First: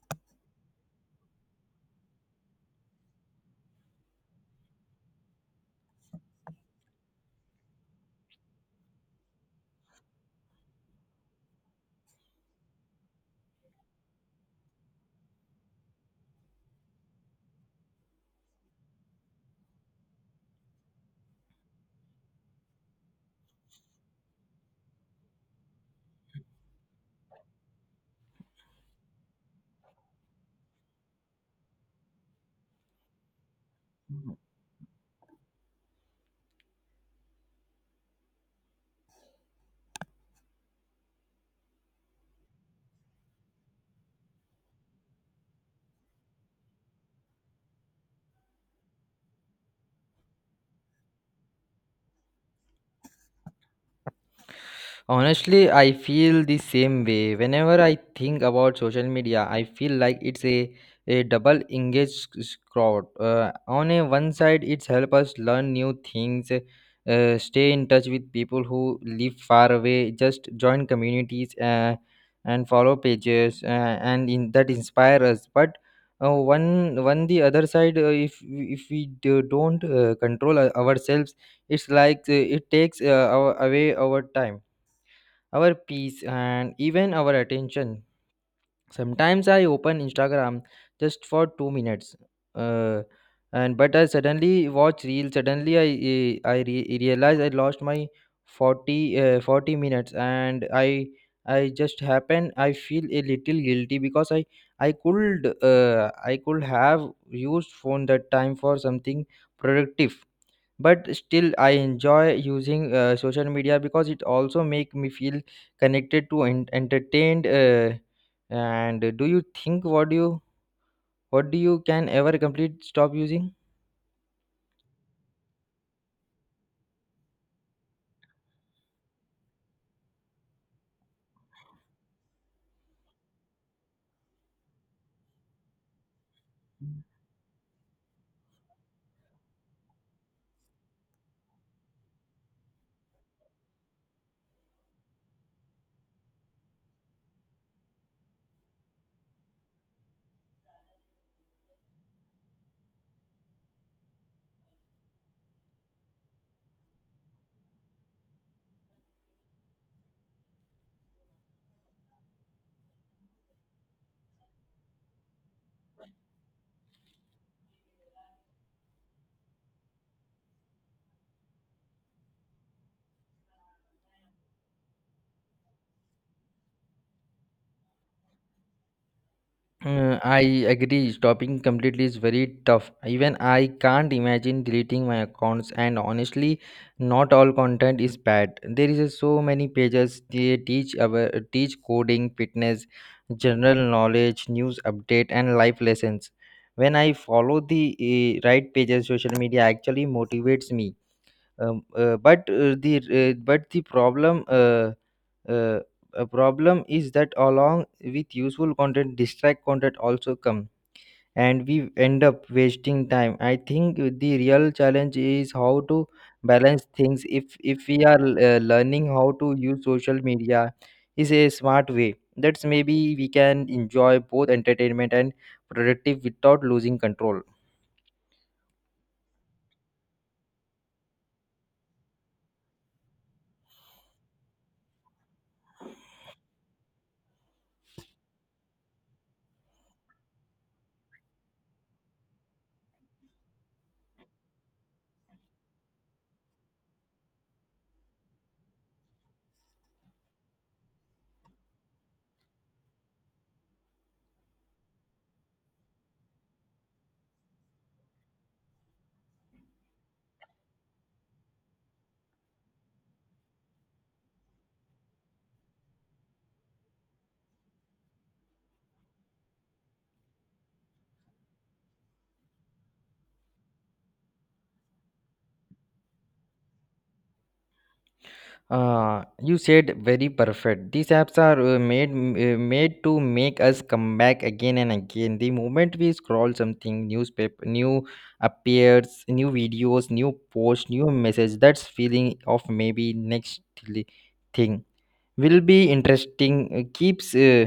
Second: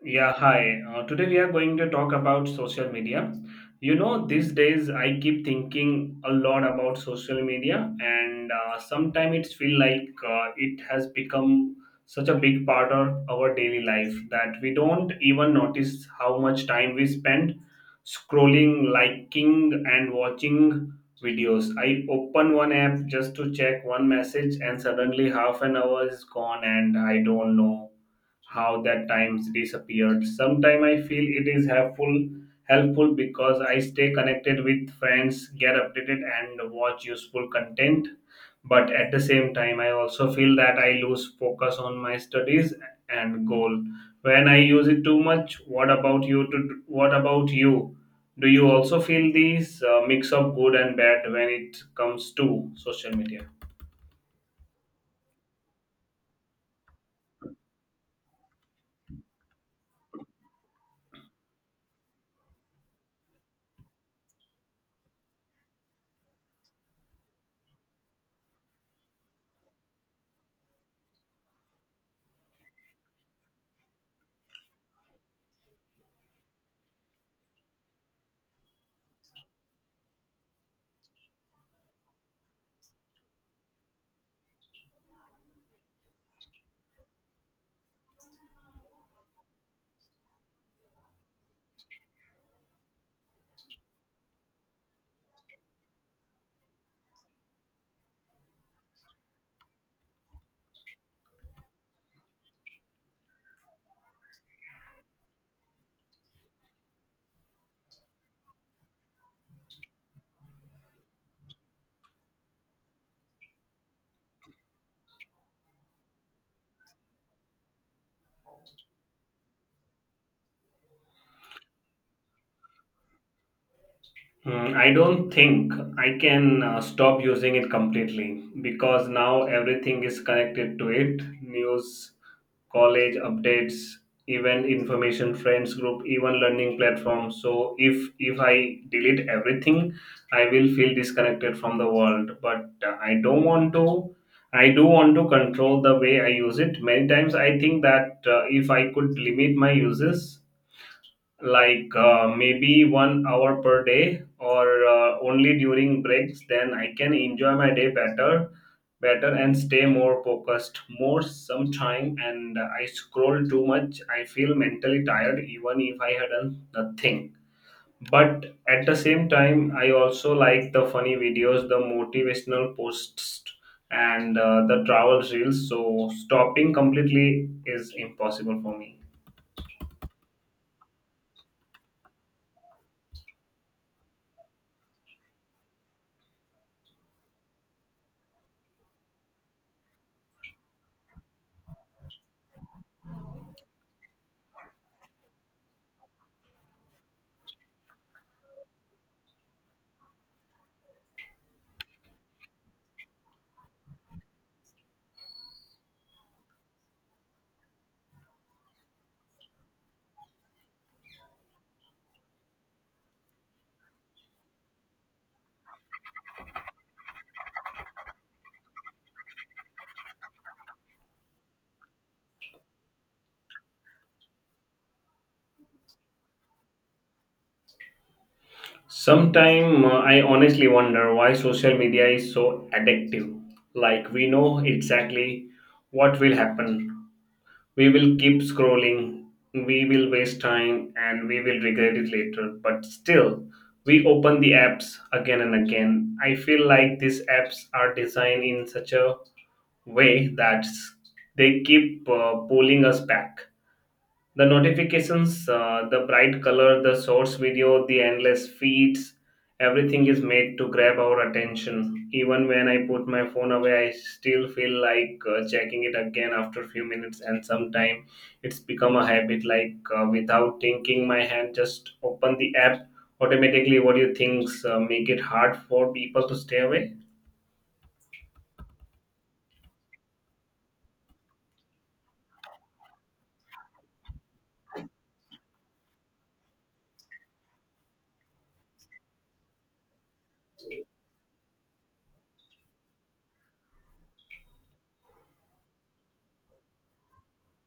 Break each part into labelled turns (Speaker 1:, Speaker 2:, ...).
Speaker 1: Yeah, hi. Today we are going to talk about social media. You know, these days I keep thinking a lot about social media, and sometimes it's feel like it has become such a big part of our daily life that we don't even notice how much time we spend scrolling, liking, and watching videos. I open one app just to check one message, and suddenly half an hour is gone, and I don't know how that times disappeared. Sometimes I feel it is helpful because I stay connected with friends, get updated and watch useful content. But at the same time I also feel that I lose focus on my studies and goal when I use it too much. What about you? Do you also feel these mix of good and bad when it comes to social media?
Speaker 2: Honestly, I feel the same way. Whenever I think about social media, I feel like it's a double engaged crowd. On a one side, it's help us learn new things, stay in touch with people who live far away, just join communities and follow pages, and that inspire us. But one the other side, if don't control ourselves, it's like it takes away our time, our peace, and even our attention. Sometimes I open Instagram just for 2 minutes, uh, and but I suddenly watch reels. Suddenly I realize I lost my 40 minutes, and I just happen I feel a little guilty because I could have used phone that time for something productive. But still, I enjoy using social media because it also make me feel connected to and entertained. And do you think? What do you, what do you can ever complete stop using?
Speaker 1: Mm, I don't think I can stop using it completely because now everything is connected to it: news, college updates, even information friends group, even learning platforms. So if I delete everything, I will feel disconnected from the world. But I don't want to. I do want to control the way I use it. Many times I think that if I could limit my uses, like maybe 1 hour per day or only during breaks, then I can enjoy my day better and stay more focused more. Sometime and I scroll too much, I feel mentally tired even if I had done nothing, but at the same time I also like the funny videos, the motivational posts, and the travel reels. So stopping completely is impossible for me.
Speaker 2: I agree. Stopping completely is very tough. Even I can't imagine deleting my accounts. And honestly, not all content is bad. There is a so many pages. They teach coding, fitness, general knowledge, news update, and life lessons. When I follow the right pages, social media actually motivates me. But the but the problem. Uh, a problem is that along with useful content, distract content also come, and we end up wasting time. I think the real challenge is how to balance things. If we are learning how to use social media, is a smart way. That's maybe we can enjoy both entertainment and productive without losing control.
Speaker 1: Sometimes I honestly wonder why social media is so addictive. Like, we know exactly what will happen. We will keep scrolling, we will waste time and we will regret it later. But still, we open the apps again and again. I feel like these apps are designed in such a way that they keep pulling us back: the notifications, the bright color, the source video, the endless feeds. Everything is made to grab our attention. Even when I put my phone away, I still feel like checking it again after a few minutes, and sometime it's become a habit, like without thinking, my hand just open the app automatically. What do you think make it hard for people to stay away?
Speaker 2: You said very perfect. These apps are made to make us come back again and again. The moment we scroll something, newspaper, new appears, new videos, new post, new message. That's feeling of maybe next li- thing will be interesting. uh, Keeps uh,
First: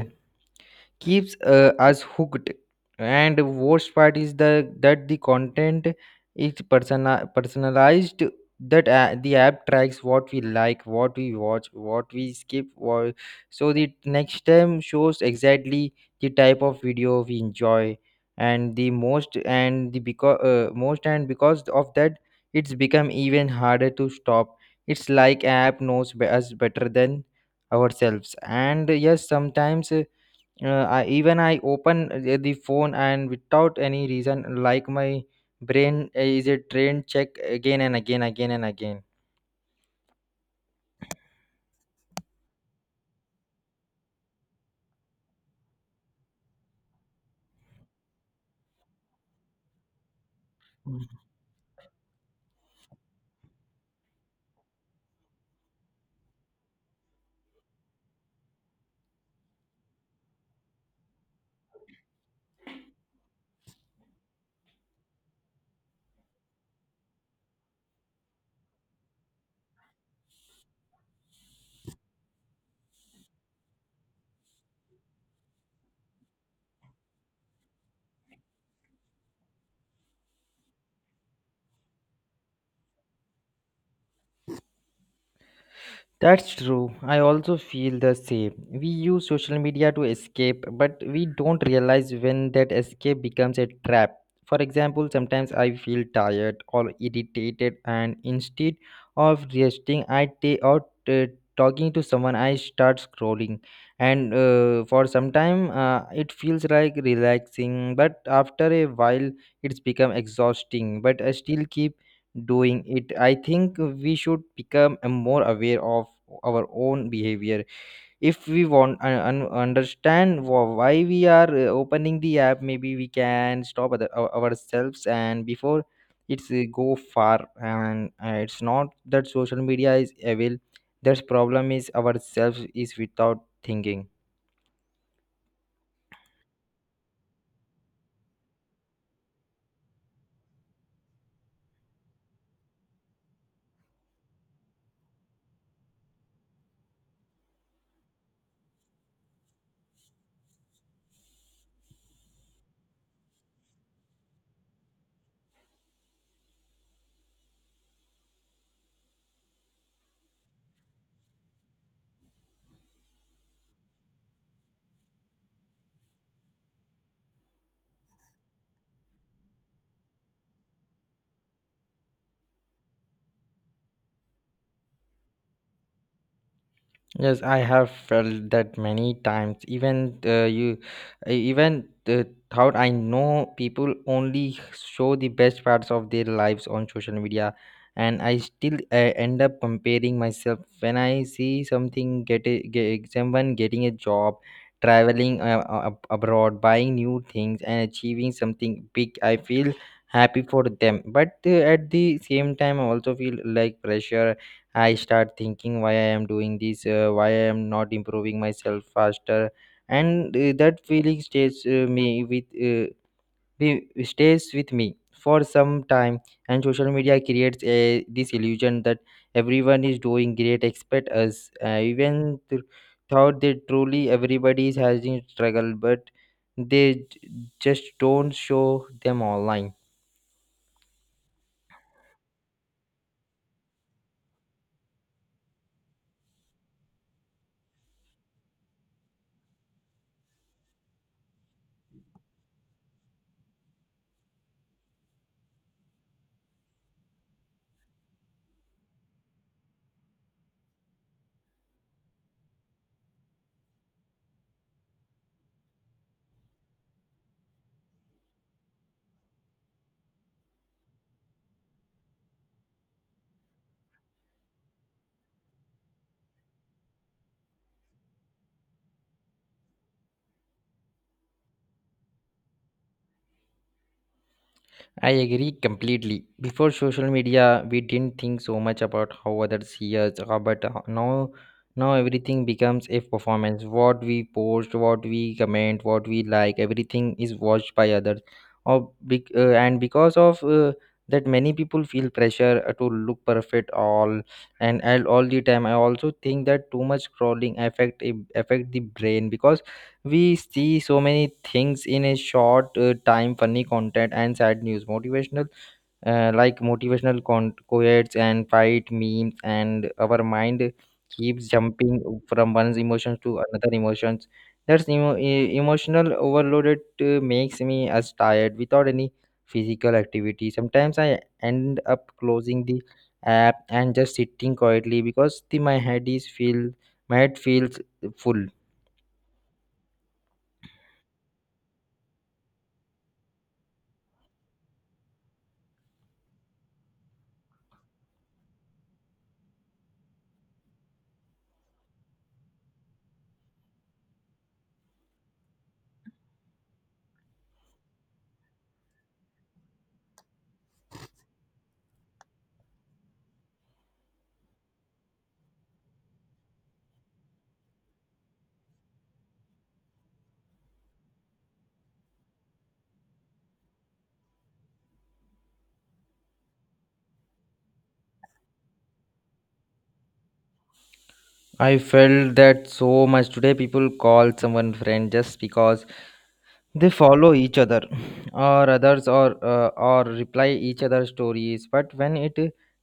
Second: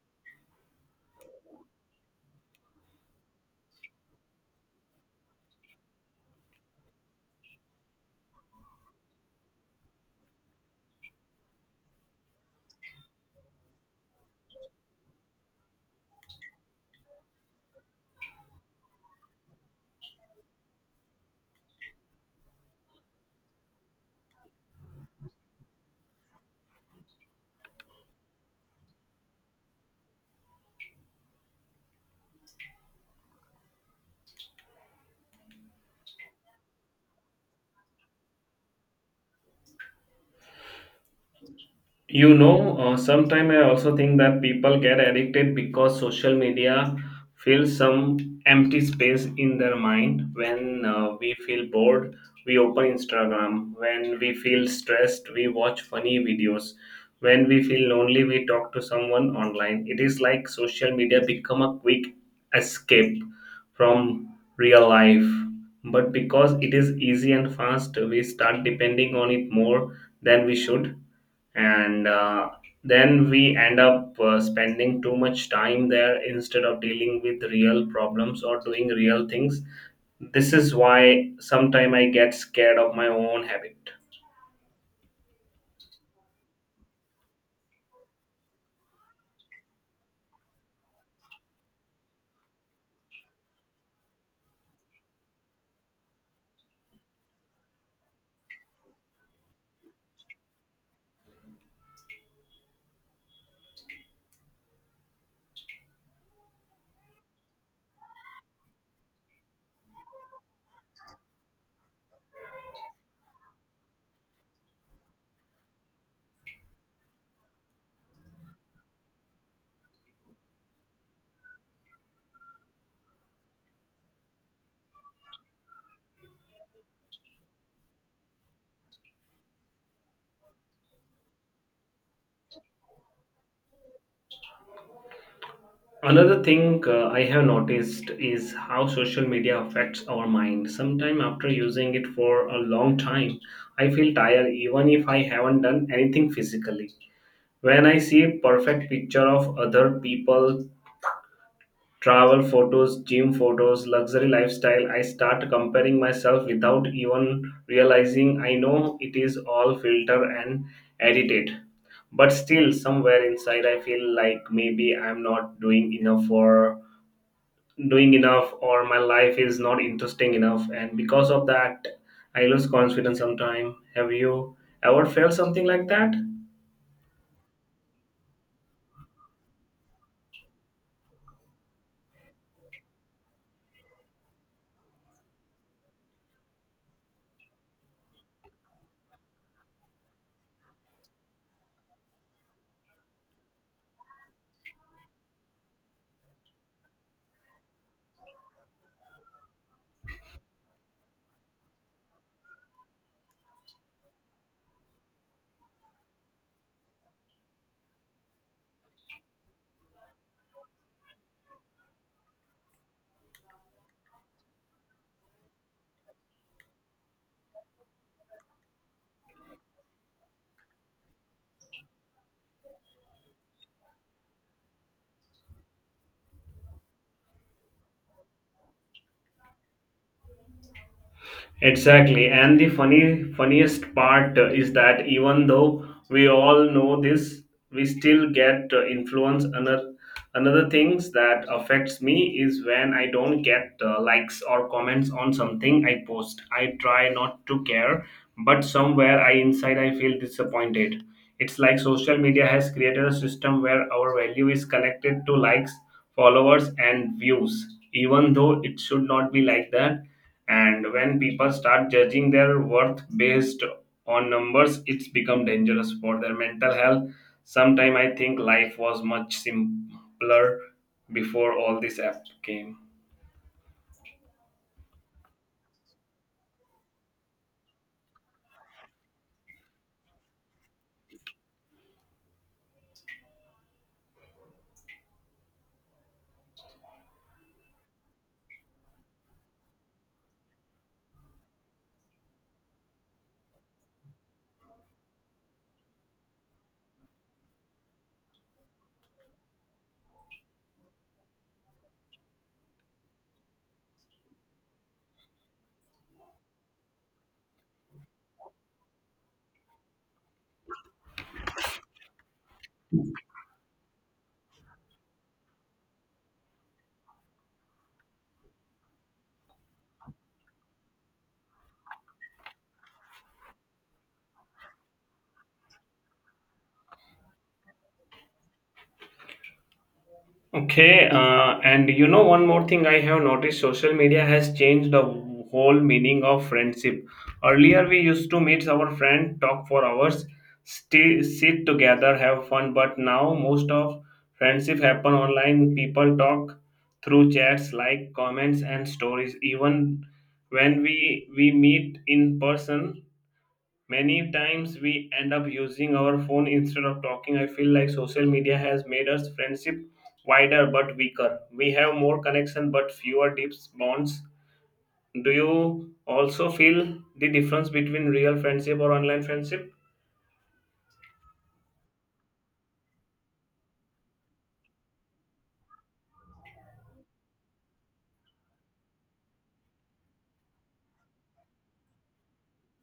Speaker 2: keeps uh, us hooked. And worst part is the that the content is personalized, that the app tracks what we like, what we watch, what we skip, what, so the next time shows exactly the type of video we enjoy and the most and the because most and because of that, it's become even harder to stop. It's like app knows us better than ourselves. And yes, sometimes even I open the phone and without any reason, like my brain is a train, check again and again, again and again.
Speaker 1: You know, sometimes I also think that people get addicted because social media fills some empty space in their mind. When we feel bored, we open Instagram. When we feel stressed, we watch funny videos. When we feel lonely, we talk to someone online. It is like social media become a quick escape from real life. But because it is easy and fast, we start depending on it more than we should, and then we end up spending too much time there instead of dealing with real problems or doing real things. This is why sometimes I get scared of my own habit.
Speaker 2: That's true. I also feel the same. We use social media to escape, but we don't realize when that escape becomes a trap. For example, sometimes I feel tired or irritated, and instead of resting, I take out, talking to someone, I start scrolling. And for some time, it feels like relaxing, but after a while, it's become exhausting. But I still keep doing it. I think we should become more aware of our own behavior. If we want and understand why we are opening the app, maybe we can stop ourselves and before it's go far. And it's not that social media is evil. That's problem is ourselves, is without thinking.
Speaker 1: Another thing I have noticed is how social media affects our mind. Sometime after using it for a long time, I feel tired even if I haven't done anything physically. When I see perfect picture of other people, travel photos, gym photos, luxury lifestyle, I start comparing myself without even realizing. I know it is all filtered and edited. But still, somewhere inside, I feel like maybe I'm not doing enough for doing enough, or my life is not interesting enough. And because of that, I lose confidence sometimes. Have you ever felt something like that?
Speaker 2: Yes, I have felt that many times. Even you, I even thought, I know people only show the best parts of their lives on social media, and I still end up comparing myself. When I see something get someone getting a job, traveling abroad, buying new things, and achieving something big, I feel happy for them, but at the same time, I also feel like pressure. I start thinking, why I am doing this, why I am not improving myself faster, and that feeling stays with me for some time. And social media creates this illusion that everyone is doing great, except us. Even thought that truly everybody is having struggle, but they just don't show them online.
Speaker 1: Exactly, and the funny funniest part is that even though we all know this, we still get influence. Another things that affects me is when I don't get likes or comments on something I post. I try not to care, but somewhere I inside I feel disappointed. It's like social media has created a system where our value is connected to likes, followers, and views, even though it should not be like that. And when people start judging their worth based on numbers, it's become dangerous for their mental health. Sometime I think life was much simpler before all this app came.
Speaker 2: I agree completely. Before social media, we didn't think so much about how others see us, but now everything becomes a performance. What we post, what we comment, what we like, everything is watched by others. And because of that, many people feel pressure to look perfect and all the time. I also think that too much scrolling affect the brain, because we see so many things in a short time: funny content and sad news, motivational, motivational quotes, and fight memes, and our mind keeps jumping from one's emotions to another emotions. That's emotional overloaded makes me as tired without any physical activity. Sometimes I end up closing the app and just sitting quietly because the my head is feel my head feels full.
Speaker 1: Okay, and you know, one more thing I have noticed: social media has changed the whole meaning of friendship. Earlier, we used to meet our friend, talk for hours, stay, sit together, have fun, but now most of friendship happen online. People talk through chats, like comments and stories. Even when we meet in person, many times we end up using our phone instead of talking. I feel like social media has made us friendship wider but weaker. We have more connection but fewer deep bonds. Do you also feel the difference between real friendship or online friendship?
Speaker 2: I felt that so much today. People call someone friend just because they follow each other, or reply each other's stories. But when it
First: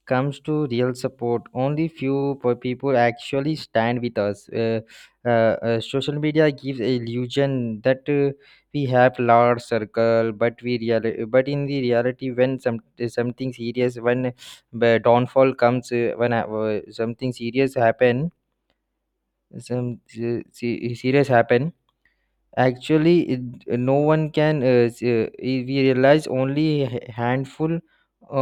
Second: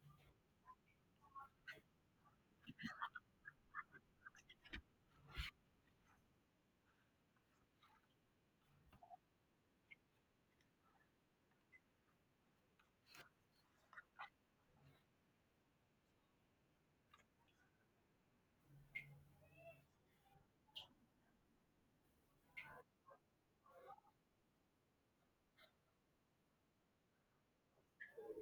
Speaker 2: comes to real support, only few people actually stand with us. Social media gives illusion that we have large circle, but in the reality, when something serious, when downfall comes, when something serious happen some se- se- serious happen, actually it, no one can s- I- we realize only a handful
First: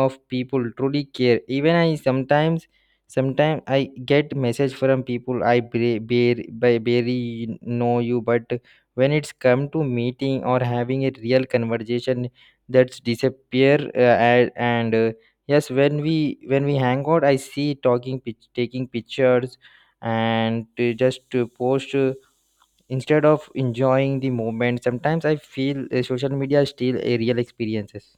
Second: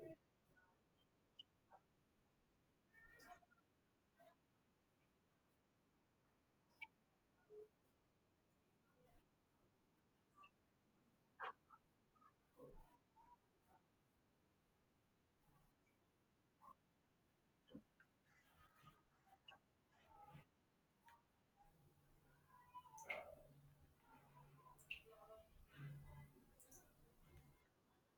Speaker 2: of people truly care. Even I sometimes, I get message from people I barely know you. But when it's come to meeting or having a real conversation, that's disappear. And Yes, when we hang out, I see taking pictures and just to post, instead of enjoying the moment. Sometimes I feel social media is still a real experiences.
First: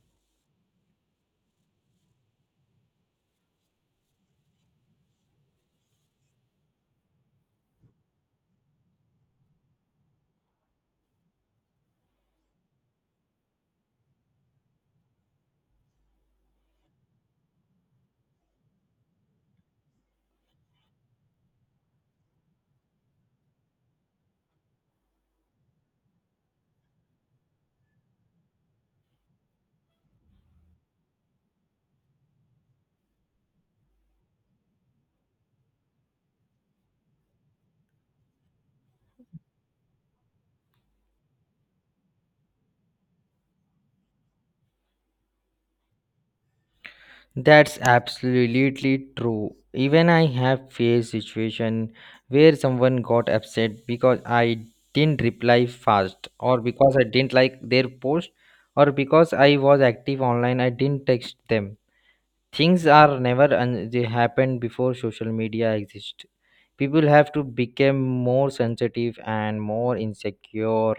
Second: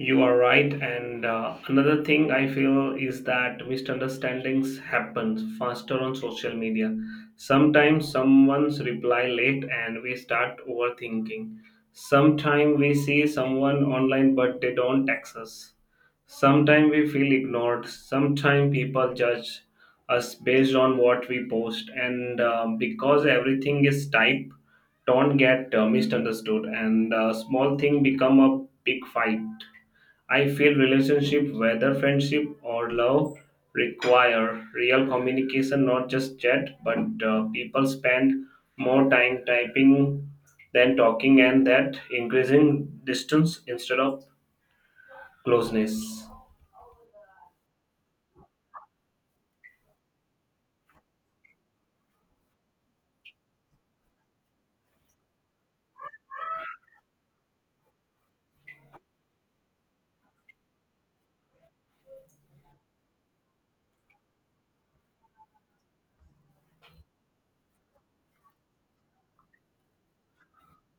Speaker 1: You are right, and another thing I feel is that misunderstandings happen faster on social media. Sometimes someone's reply late and we start overthinking. Sometimes we see someone online but they don't text us. Sometimes we feel ignored. Sometimes people judge us based on what we post, and because everything is typed, don't get misunderstood, and small thing become a big fight. I feel relationship, whether friendship or love, require real communication, not just chat. But people spend more time typing than talking, and that increasing distance instead of closeness.
Speaker 2: That's absolutely true. Even I have faced situation where someone got upset because I didn't reply fast, or because I didn't like their post, or because I was active online I didn't text them. Things are never and they happened before social media exist. People have to become more sensitive and more insecure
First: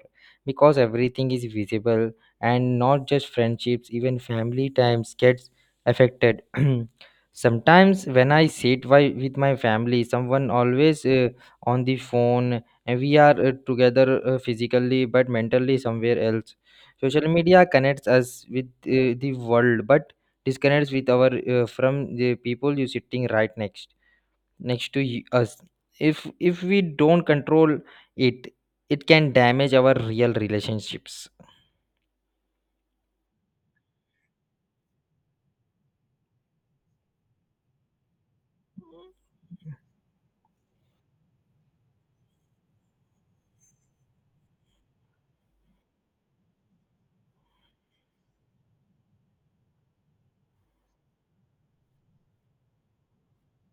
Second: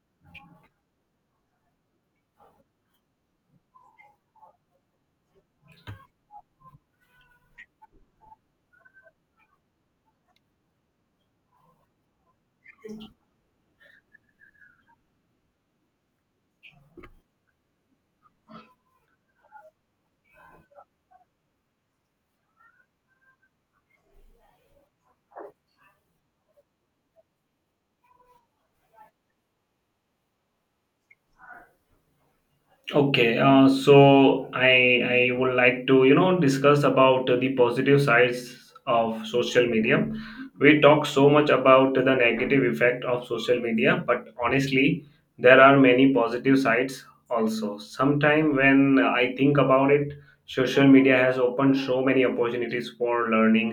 Speaker 2: because everything is visible. And not just friendships, even family times gets affected. Sometimes when I sit with my family, someone always on the phone and we are together physically but mentally somewhere else. Social media connects us with the world but disconnects with our, from the people you sitting right next to us. If we don't control it, it can damage our real relationships.
Speaker 1: Okay, so I would like to, you know, discuss about the positive sides of social media. We talk so much about the negative effect of social media, but honestly, there are many positive sides also. Sometime when I think about it, social media has opened so many opportunities for learning.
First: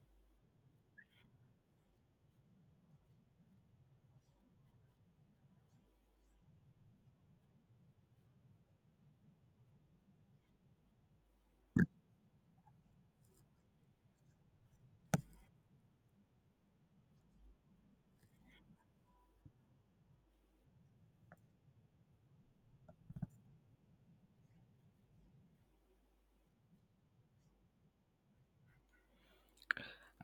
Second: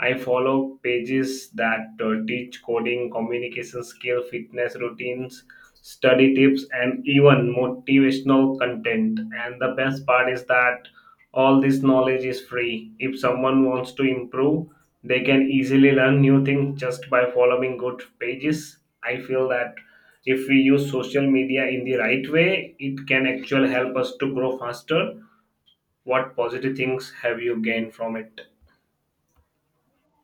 Speaker 1: I follow pages that teach coding, communication skill, fitness routines, study tips, and even motivational content. And the best part is that all this knowledge is free. If someone wants to improve, they can easily learn new things just by following good pages. I feel that if we use social media in the right way, it can actually help us to grow faster. What positive things have you gained from it?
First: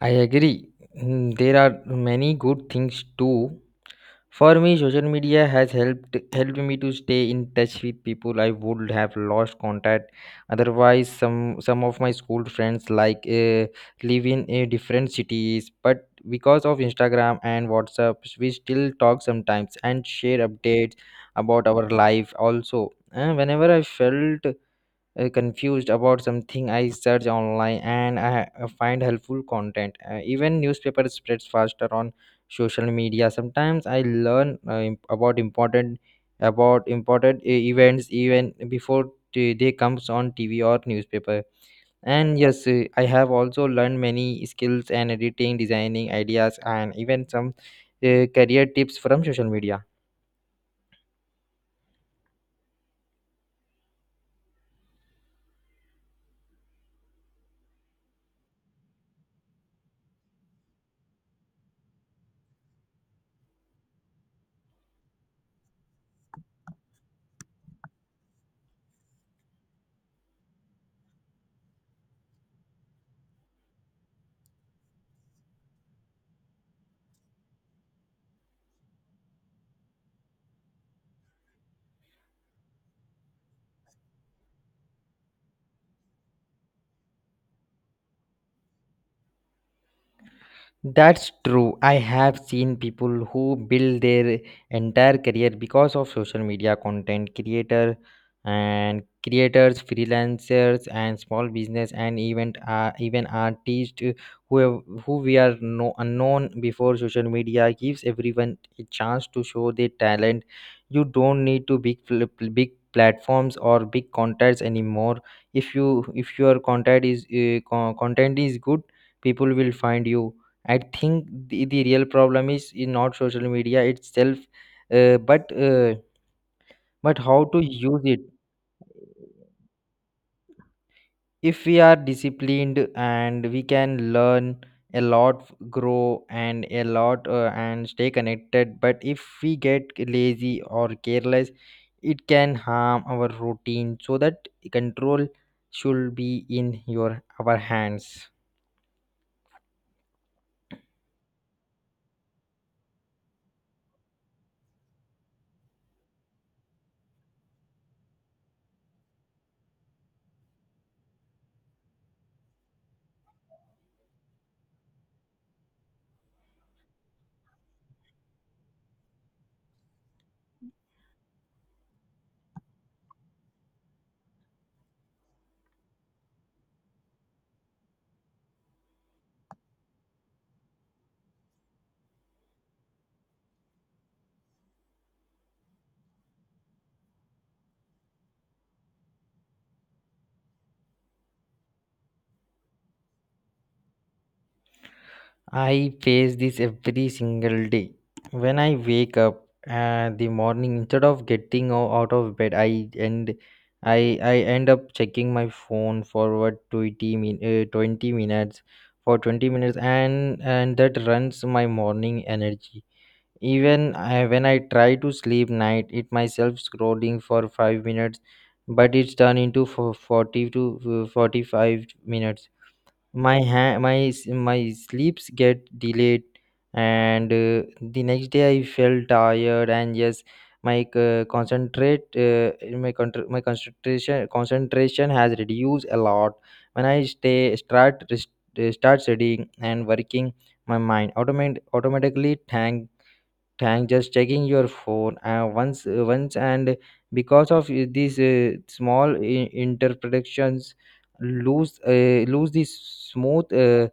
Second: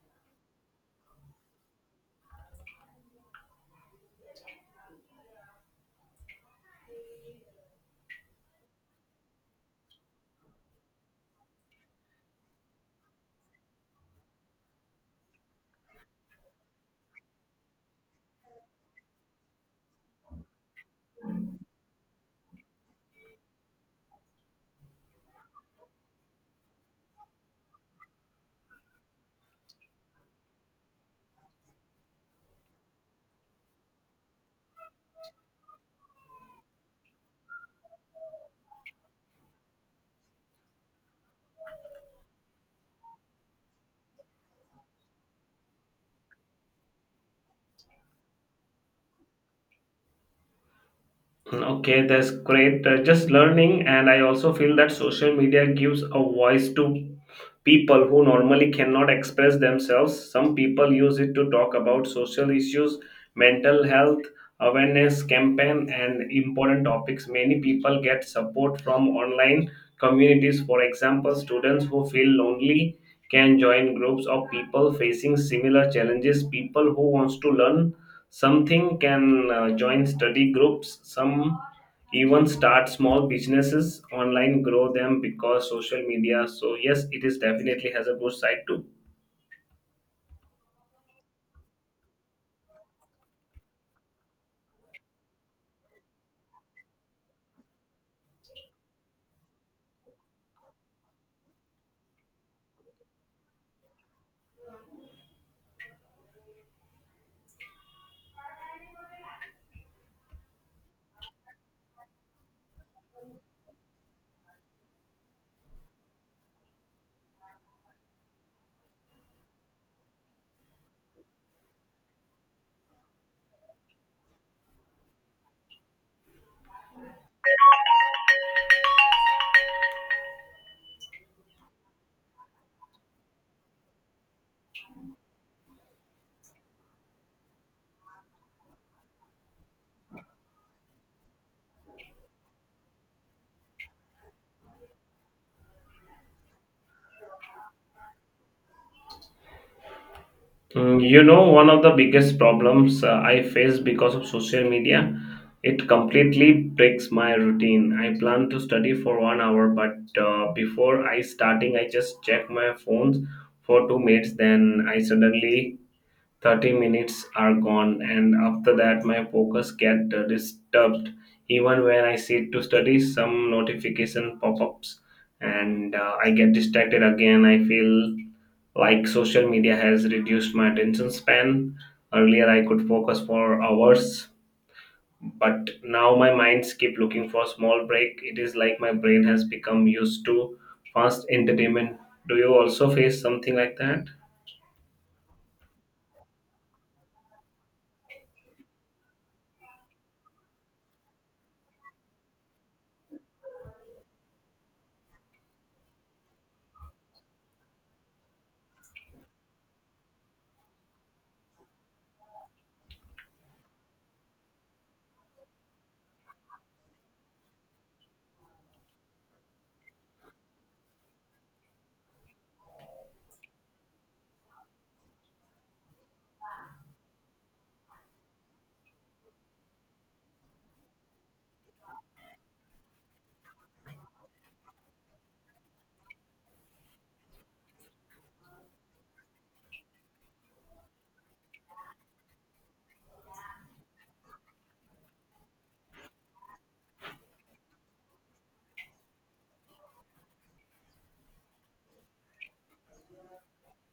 Speaker 2: I agree. Mm, there are many good things too. For me, social media has helped me to stay in touch with people I would have lost contact. Otherwise, some of my school friends like live in different cities, but because of Instagram and WhatsApp, we still talk sometimes and share updates about our life. Also, whenever I felt confused about something, I search online and I find helpful content. Even newspaper spreads faster on social media. Sometimes I learn about important events even before they comes on TV or newspaper. And yes, I have also learned many skills and editing, designing ideas, and even some career tips from social media.
Speaker 1: Okay, that's great. Just learning. And I also feel that social media gives a voice to people who normally cannot express themselves. Some people use it to talk about social issues, mental health awareness campaign, and important topics. Many people get support from online communities. For example, students who feel lonely can join groups of people facing similar challenges. People who wants to learn something can join study groups. Some even start small businesses online, grow them because social media. So yes, it is definitely has a good side too.
Speaker 2: That's true. I have seen people who build their entire career because of social media, content creator and creators, freelancers, and small business, and even artists who have, who we are no, unknown before. Social media gives everyone a chance to show their talent. You don't need to big platforms or big contacts anymore. If you if your content is good, people will find you. I think the real problem is in not social media itself, uh, but uh, but how to use it. If we are disciplined, and we can learn a lot, grow and a lot, and stay connected. But if we get lazy or careless, it can harm our routine. So that control should be in your our hands.
Speaker 1: Mm, you know, one of the biggest problems I face because of social media: it completely breaks my routine. I plan to study for 1 hour, but before I starting, I just check my phones for 2 minutes, then I suddenly 30 minutes are gone, and after that my focus get disturbed. Even when I sit to study, some notification pop-ups, and I get distracted again. I feel like social media has reduced my attention span. Earlier I could focus for hours, but now my minds keep looking for small break. It is like my brain has become used to fast entertainment. Do you also face something like that?
Speaker 2: I face this every single day. When I wake up the morning, instead of out of bed, I end up checking my phone for what 20 minutes, and that runs my morning energy. Even I, when I try to sleep night, it myself scrolling for 5 minutes, but it's turned into for 40 to 45 minutes. My ha- my s- My sleeps get delayed, and the next day I felt tired. And yes, my concentrate my concentration has reduced a lot. When I start studying and working, my mind automate automatically thank tank just checking your phone once once and because of these small interpretations, lose this smooth uh,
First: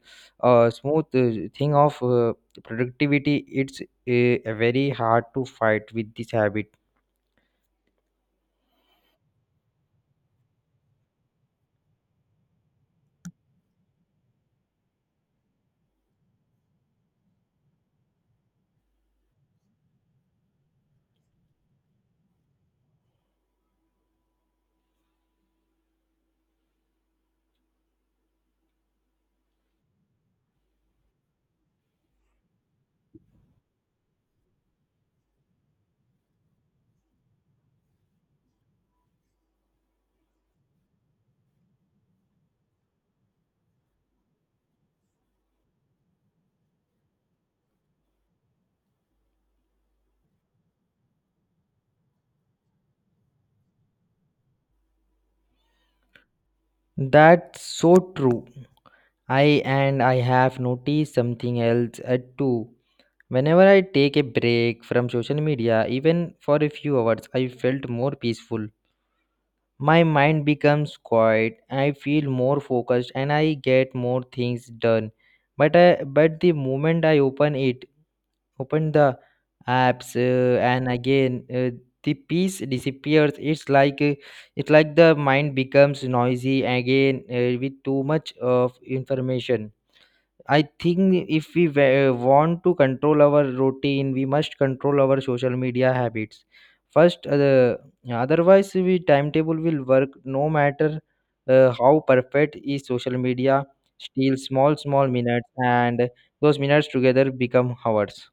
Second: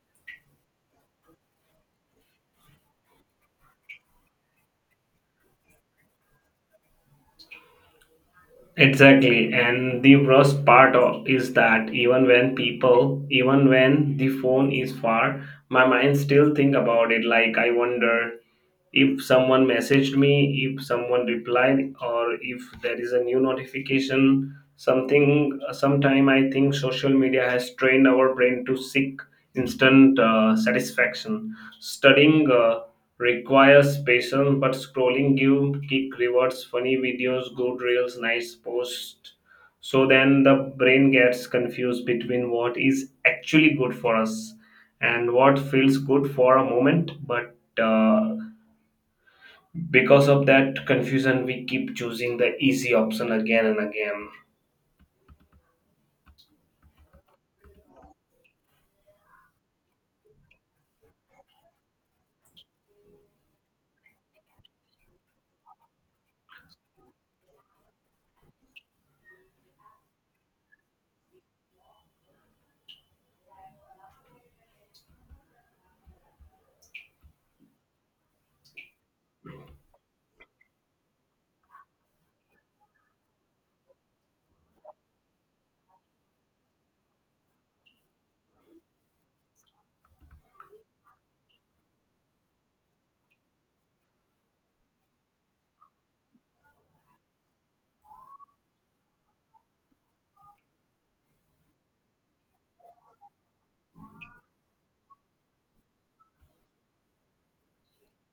Speaker 2: uh, smooth thing of productivity. It's very hard to fight with this habit.
Speaker 1: Exactly, and the worst part of, is that even when even when the phone is far, my mind still think about it. Like, I wonder if someone messaged me, if someone replied, or if there is a new notification. Something. Sometime I think social media has trained our brain to seek instant satisfaction. Studying requires patience, but scrolling give kick rewards, funny videos, good reels, nice posts. So then the brain gets confused between what is actually good for us and what feels good for a moment, but because of that confusion, we keep choosing the easy option again and again.
Speaker 2: That's so true. I and i have noticed something else too. Whenever I take a break from social media, even for a few hours, I felt more peaceful. My mind becomes quiet, I feel more focused and I get more things done. But the moment I open it, open the apps, and again the peace disappears. It's like the mind becomes noisy again with too much of information. I think if want to control our routine, we must control our social media habits. First, uh, the, Otherwise, we timetable will work no matter how perfect is social media. Steal small, small minutes, and those minutes together become hours.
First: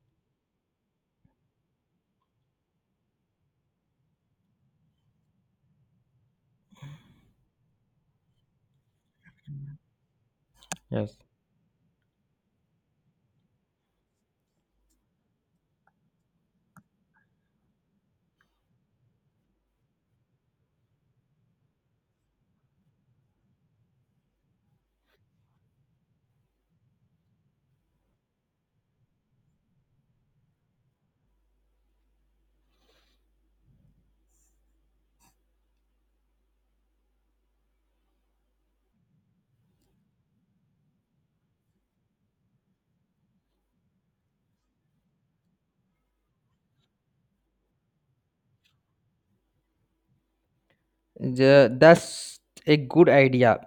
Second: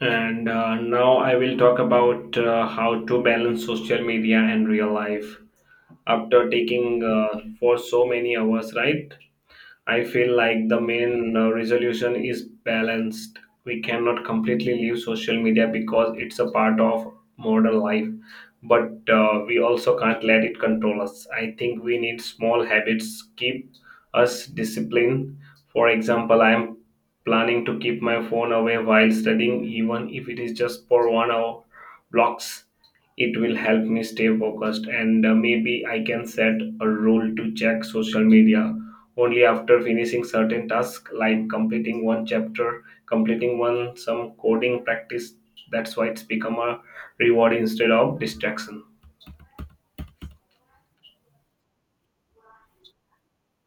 Speaker 1: And now I will talk about how to balance social media and real life after taking for so many hours, right? I feel like the
Speaker 2: Yes.
Speaker 1: main resolution is balanced. We cannot completely leave social media because it's a part of modern life, but we also can't let it control us. I think we need small habits keep us disciplined. For example, I am planning to keep my phone away while studying, even if it is just for 1 hour blocks. It will help me stay focused, and maybe I can set a rule to check social media only after finishing certain tasks, like completing one chapter, completing one some coding practice. That's why it's become a reward instead of distraction.
Speaker 2: That's a good idea.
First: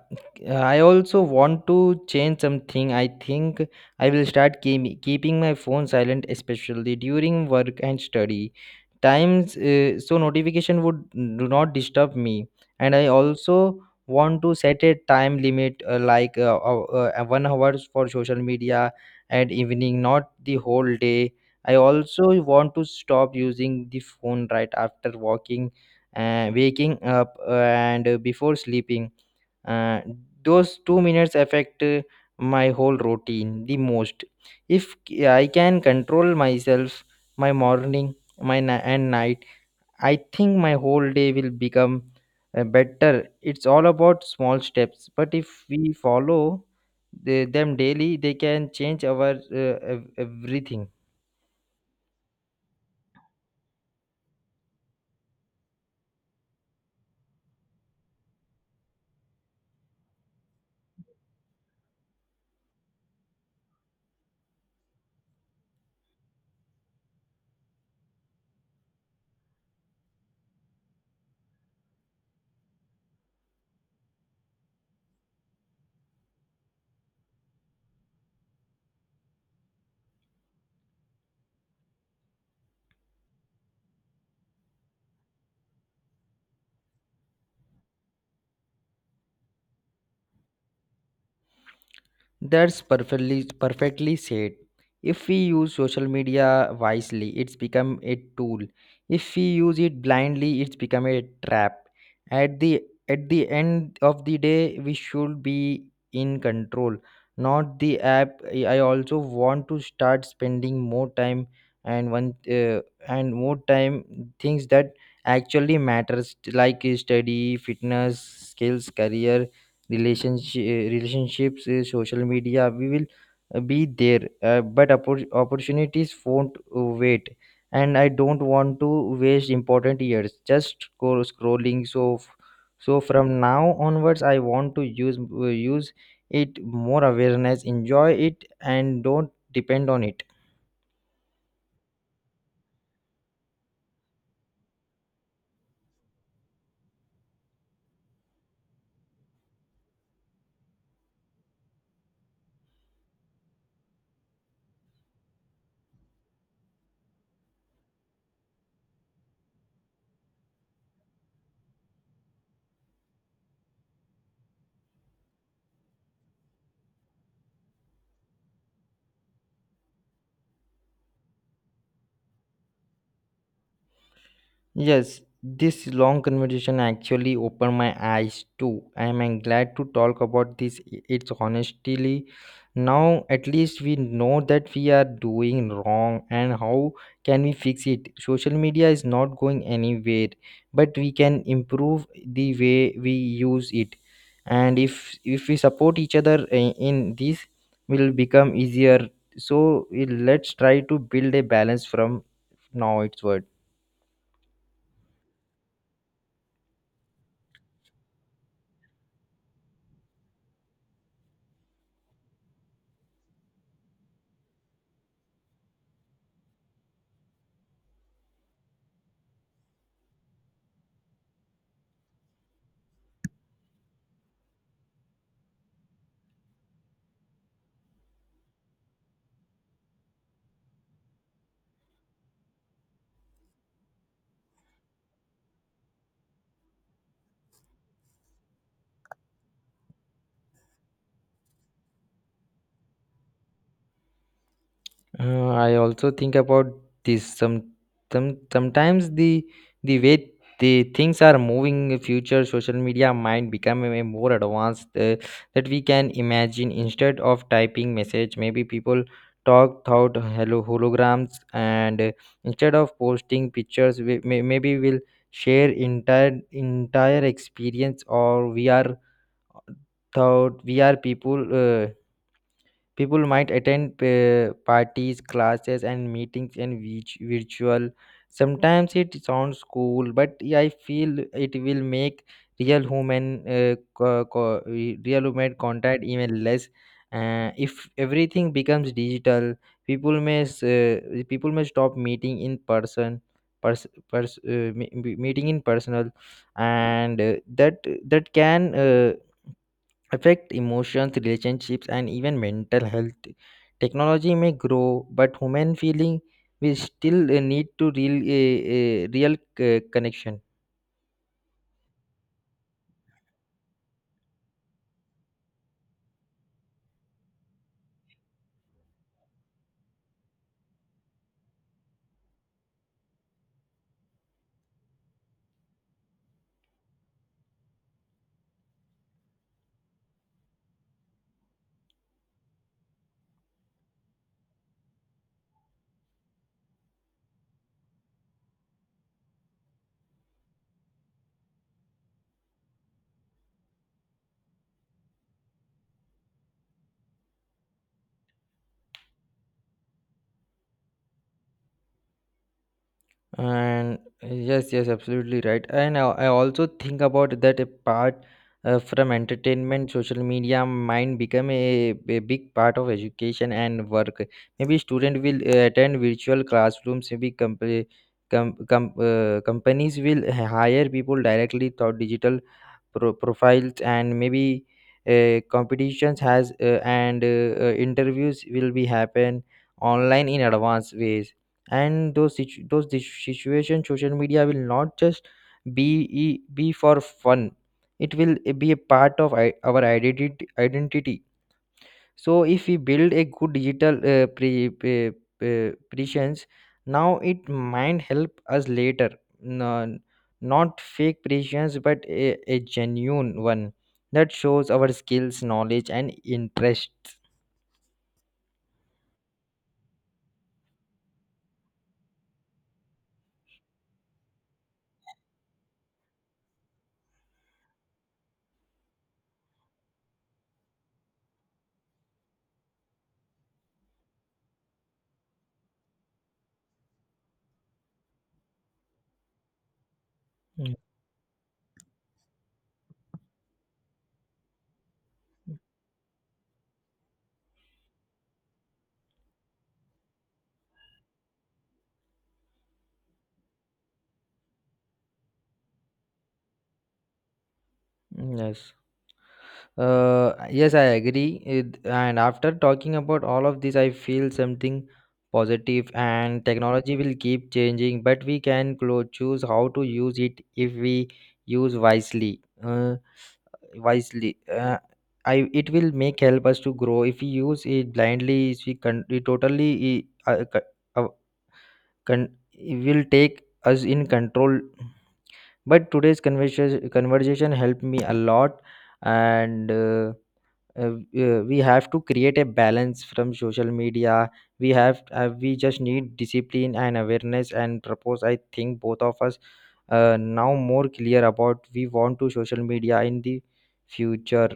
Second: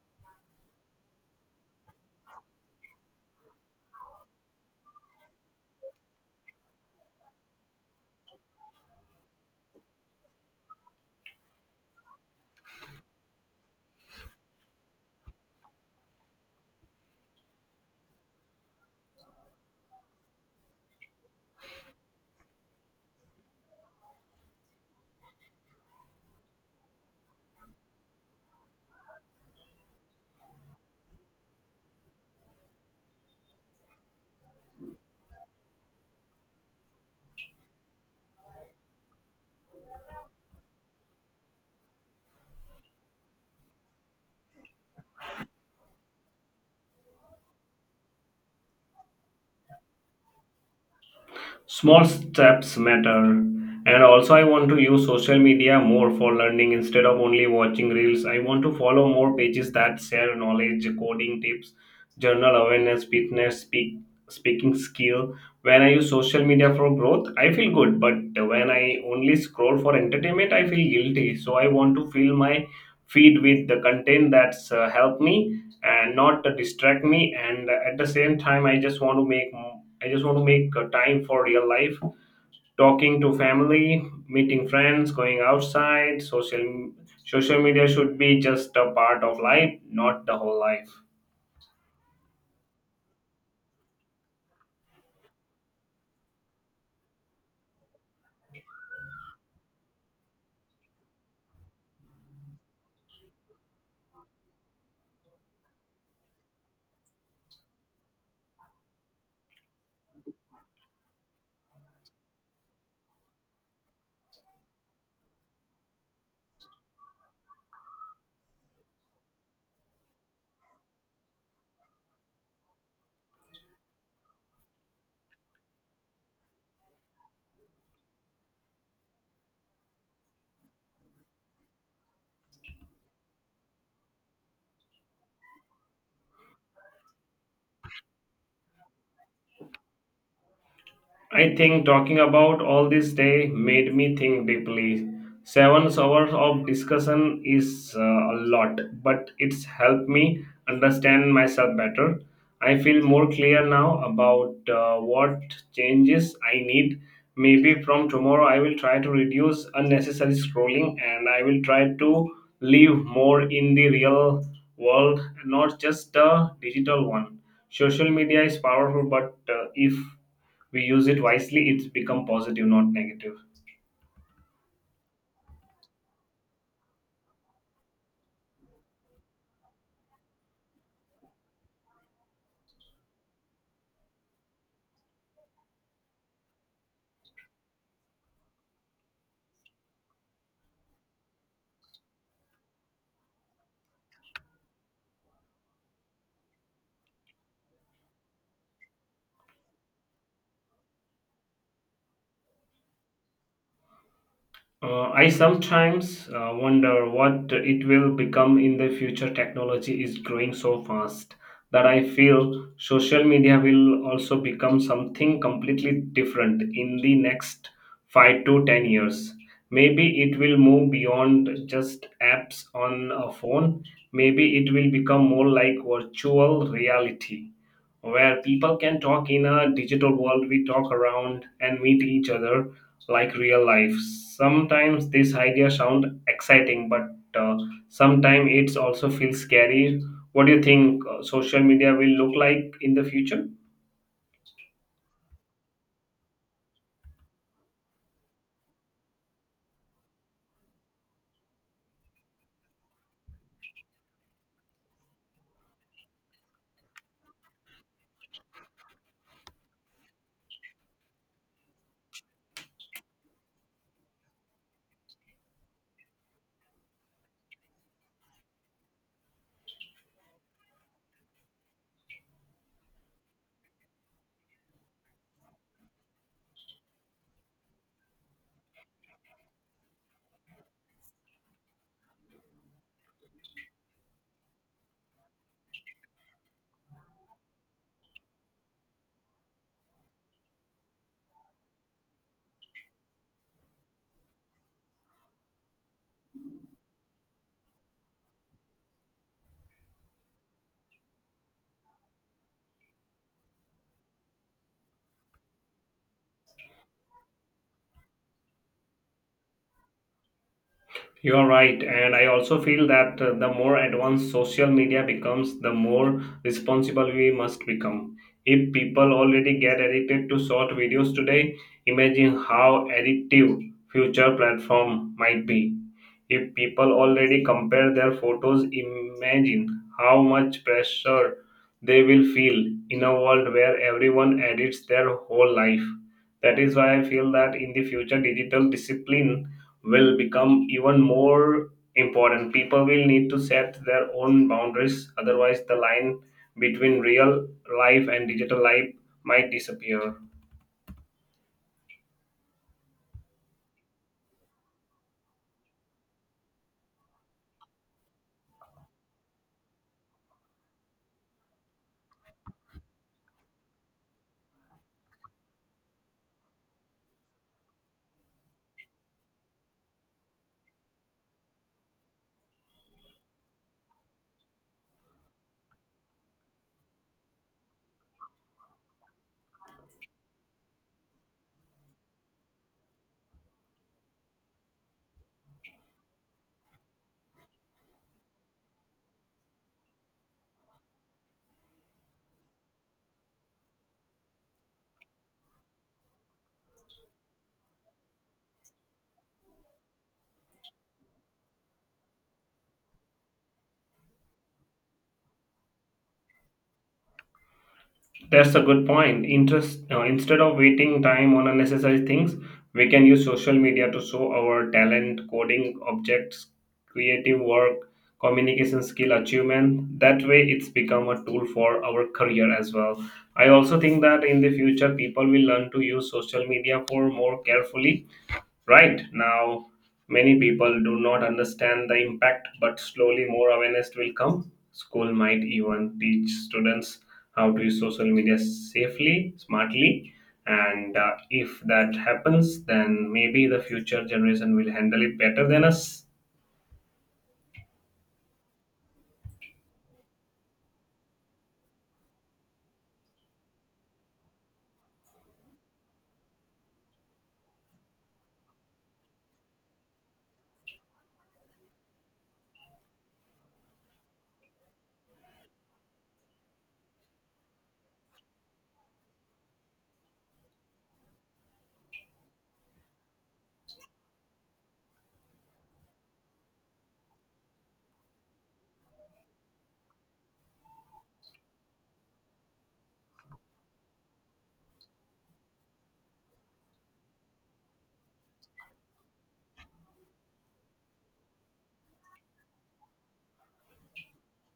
Speaker 2: I also want to change something. I think I will keeping my phone silent, especially during work and study times. So notification would do not disturb me. And I also want to set a time limit, 1 hours for social media and evening, not the whole day. I also want to stop using the phone right after walking waking up and before sleeping. uh, those 2 minutes affect my whole routine the most. If I can control myself, my morning, and night, I think my whole day will become better. It's all about small steps, but if we follow them daily, they can change our everything.
Speaker 1: Small steps matter. And also, I want to use social media more for learning instead of only watching reels. I want to follow more pages that share knowledge, coding tips, journal awareness, fitness, speaking skill. When I use social media for growth, I feel good. But when I only scroll for entertainment, I feel guilty. So I want to fill my feed with the content that's helped me and not to distract me. And at the same time, I just want to make a time for real life: talking to family, meeting friends, going outside. Social media should be just a part of life, not the whole life.
Speaker 2: That's perfectly said. If we use social media wisely, it's become a tool. If we use it blindly, it's become a trap. At the at the end of the day, we should be in control, not the app. I also want to start spending more time and one uh, and more time things that actually matters, like study, fitness, skills, career, relationships. Social media we will be there, but opportunities won't wait, and I don't want to waste important years just go scrolling. So from now onwards, I want to use it more awareness, enjoy it and don't depend on it.
Speaker 1: I think talking about all this day made me think deeply. 7 hours of discussion is a lot, but it's helped me understand myself better. I feel more clear now about what changes I need. Maybe from tomorrow, I will try to reduce unnecessary scrolling and I will try to live more in the real world, not just the digital one. Social media is powerful, but if we use it wisely, it's become positive, not negative.
Speaker 2: Yes, this long conversation actually opened my eyes too. I am glad to talk about this. It's honestly now at least we know that we are doing wrong and how can we fix it. Social media is not going anywhere, but we can improve the way we use it. And If we support each other in this, will become easier. So, let's try to build a balance from now onwards.
Speaker 1: I sometimes wonder what it will become in the future. Technology is growing so fast that I feel social media will also become something completely different in the next 5 to 10 years. Maybe it will move beyond just apps on a phone. Maybe it will become more like virtual reality where people can talk in a digital world. We talk around and meet each other like real life. Sometimes this idea sound exciting, but uh, sometimes it's also feels scary. What do you think social media will look like in the future?
Speaker 2: I also think about this some sometimes the way the things are moving in future social media might become a more advanced that we can imagine. Instead of typing message, maybe people talk thought hello holograms and instead of posting pictures, maybe we'll share entire experience or we are thought we are people. uh, People might attend parties, classes, and meetings in which virtual. Sometimes it sounds cool, but yeah, I feel it will make real human real human contact even less. If everything becomes digital, people may s- uh, people may stop meeting in person, meeting in personal, and that can. Affect emotions, relationships, and even mental health. Technology may grow, but human feeling we still need to real connection.
Speaker 1: You're right, and I also feel that the more advanced social media becomes, the more responsible we must become. If people already get addicted to short videos today, imagine how addictive future platform might be. If people already compare their photos, imagine how much pressure they will feel in a world where everyone edits their whole life. That is why I feel that in the future, digital discipline will become even more important. People will need to set their own boundaries. Otherwise, the line between real life and digital life might disappear.
Speaker 2: Yes, absolutely right. And I also think about that a part from entertainment, social media might become a big part of education and work. Maybe student will attend virtual classrooms. Maybe companies will hire people directly through digital profiles, and maybe competitions has and interviews will be happen online in advanced ways, and those situation social media will not just be be for fun. It will be a part of our identity. So if we build a good digital prescience now, it might help us later. No, not fake prescience, but a genuine one that shows our skills, knowledge, and interests.
Speaker 1: That's a good point. Interest. Instead of waiting time on unnecessary things, we can use social media to show our talent, coding, objects, creative work, communication skill, achievement. That way, it's become a tool for our career as well. I also think that in the future, people will learn to use social media for more carefully. Right now, many
Speaker 2: Mm.
Speaker 1: people do not understand the impact, but slowly more awareness will come. School might even teach students how to use social media safely, smartly, and if that happens, then maybe the future generation will handle it better than us.
Speaker 2: Yes. Yes, I agree. And after talking about all of this, I feel something positive. And technology will keep changing, but we can choose how to use it. If we use wisely, Uh, wisely, uh, I it will make help us to grow. If we use it blindly, if we totally uh, it will take us in control. But today's conversation helped me a lot, and. We have to create a balance from social media. We have, we just need discipline and awareness and propose. I think both of us now more clear about we want to social media in the future.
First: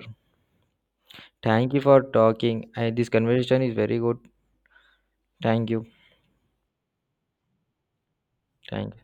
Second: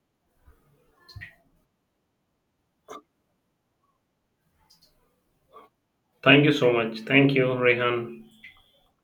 Speaker 2: Thank you for talking, and this conversation is very good. Thank you.
Speaker 1: Thank you so much. Thank you, Rehan.
Speaker 2: Thank.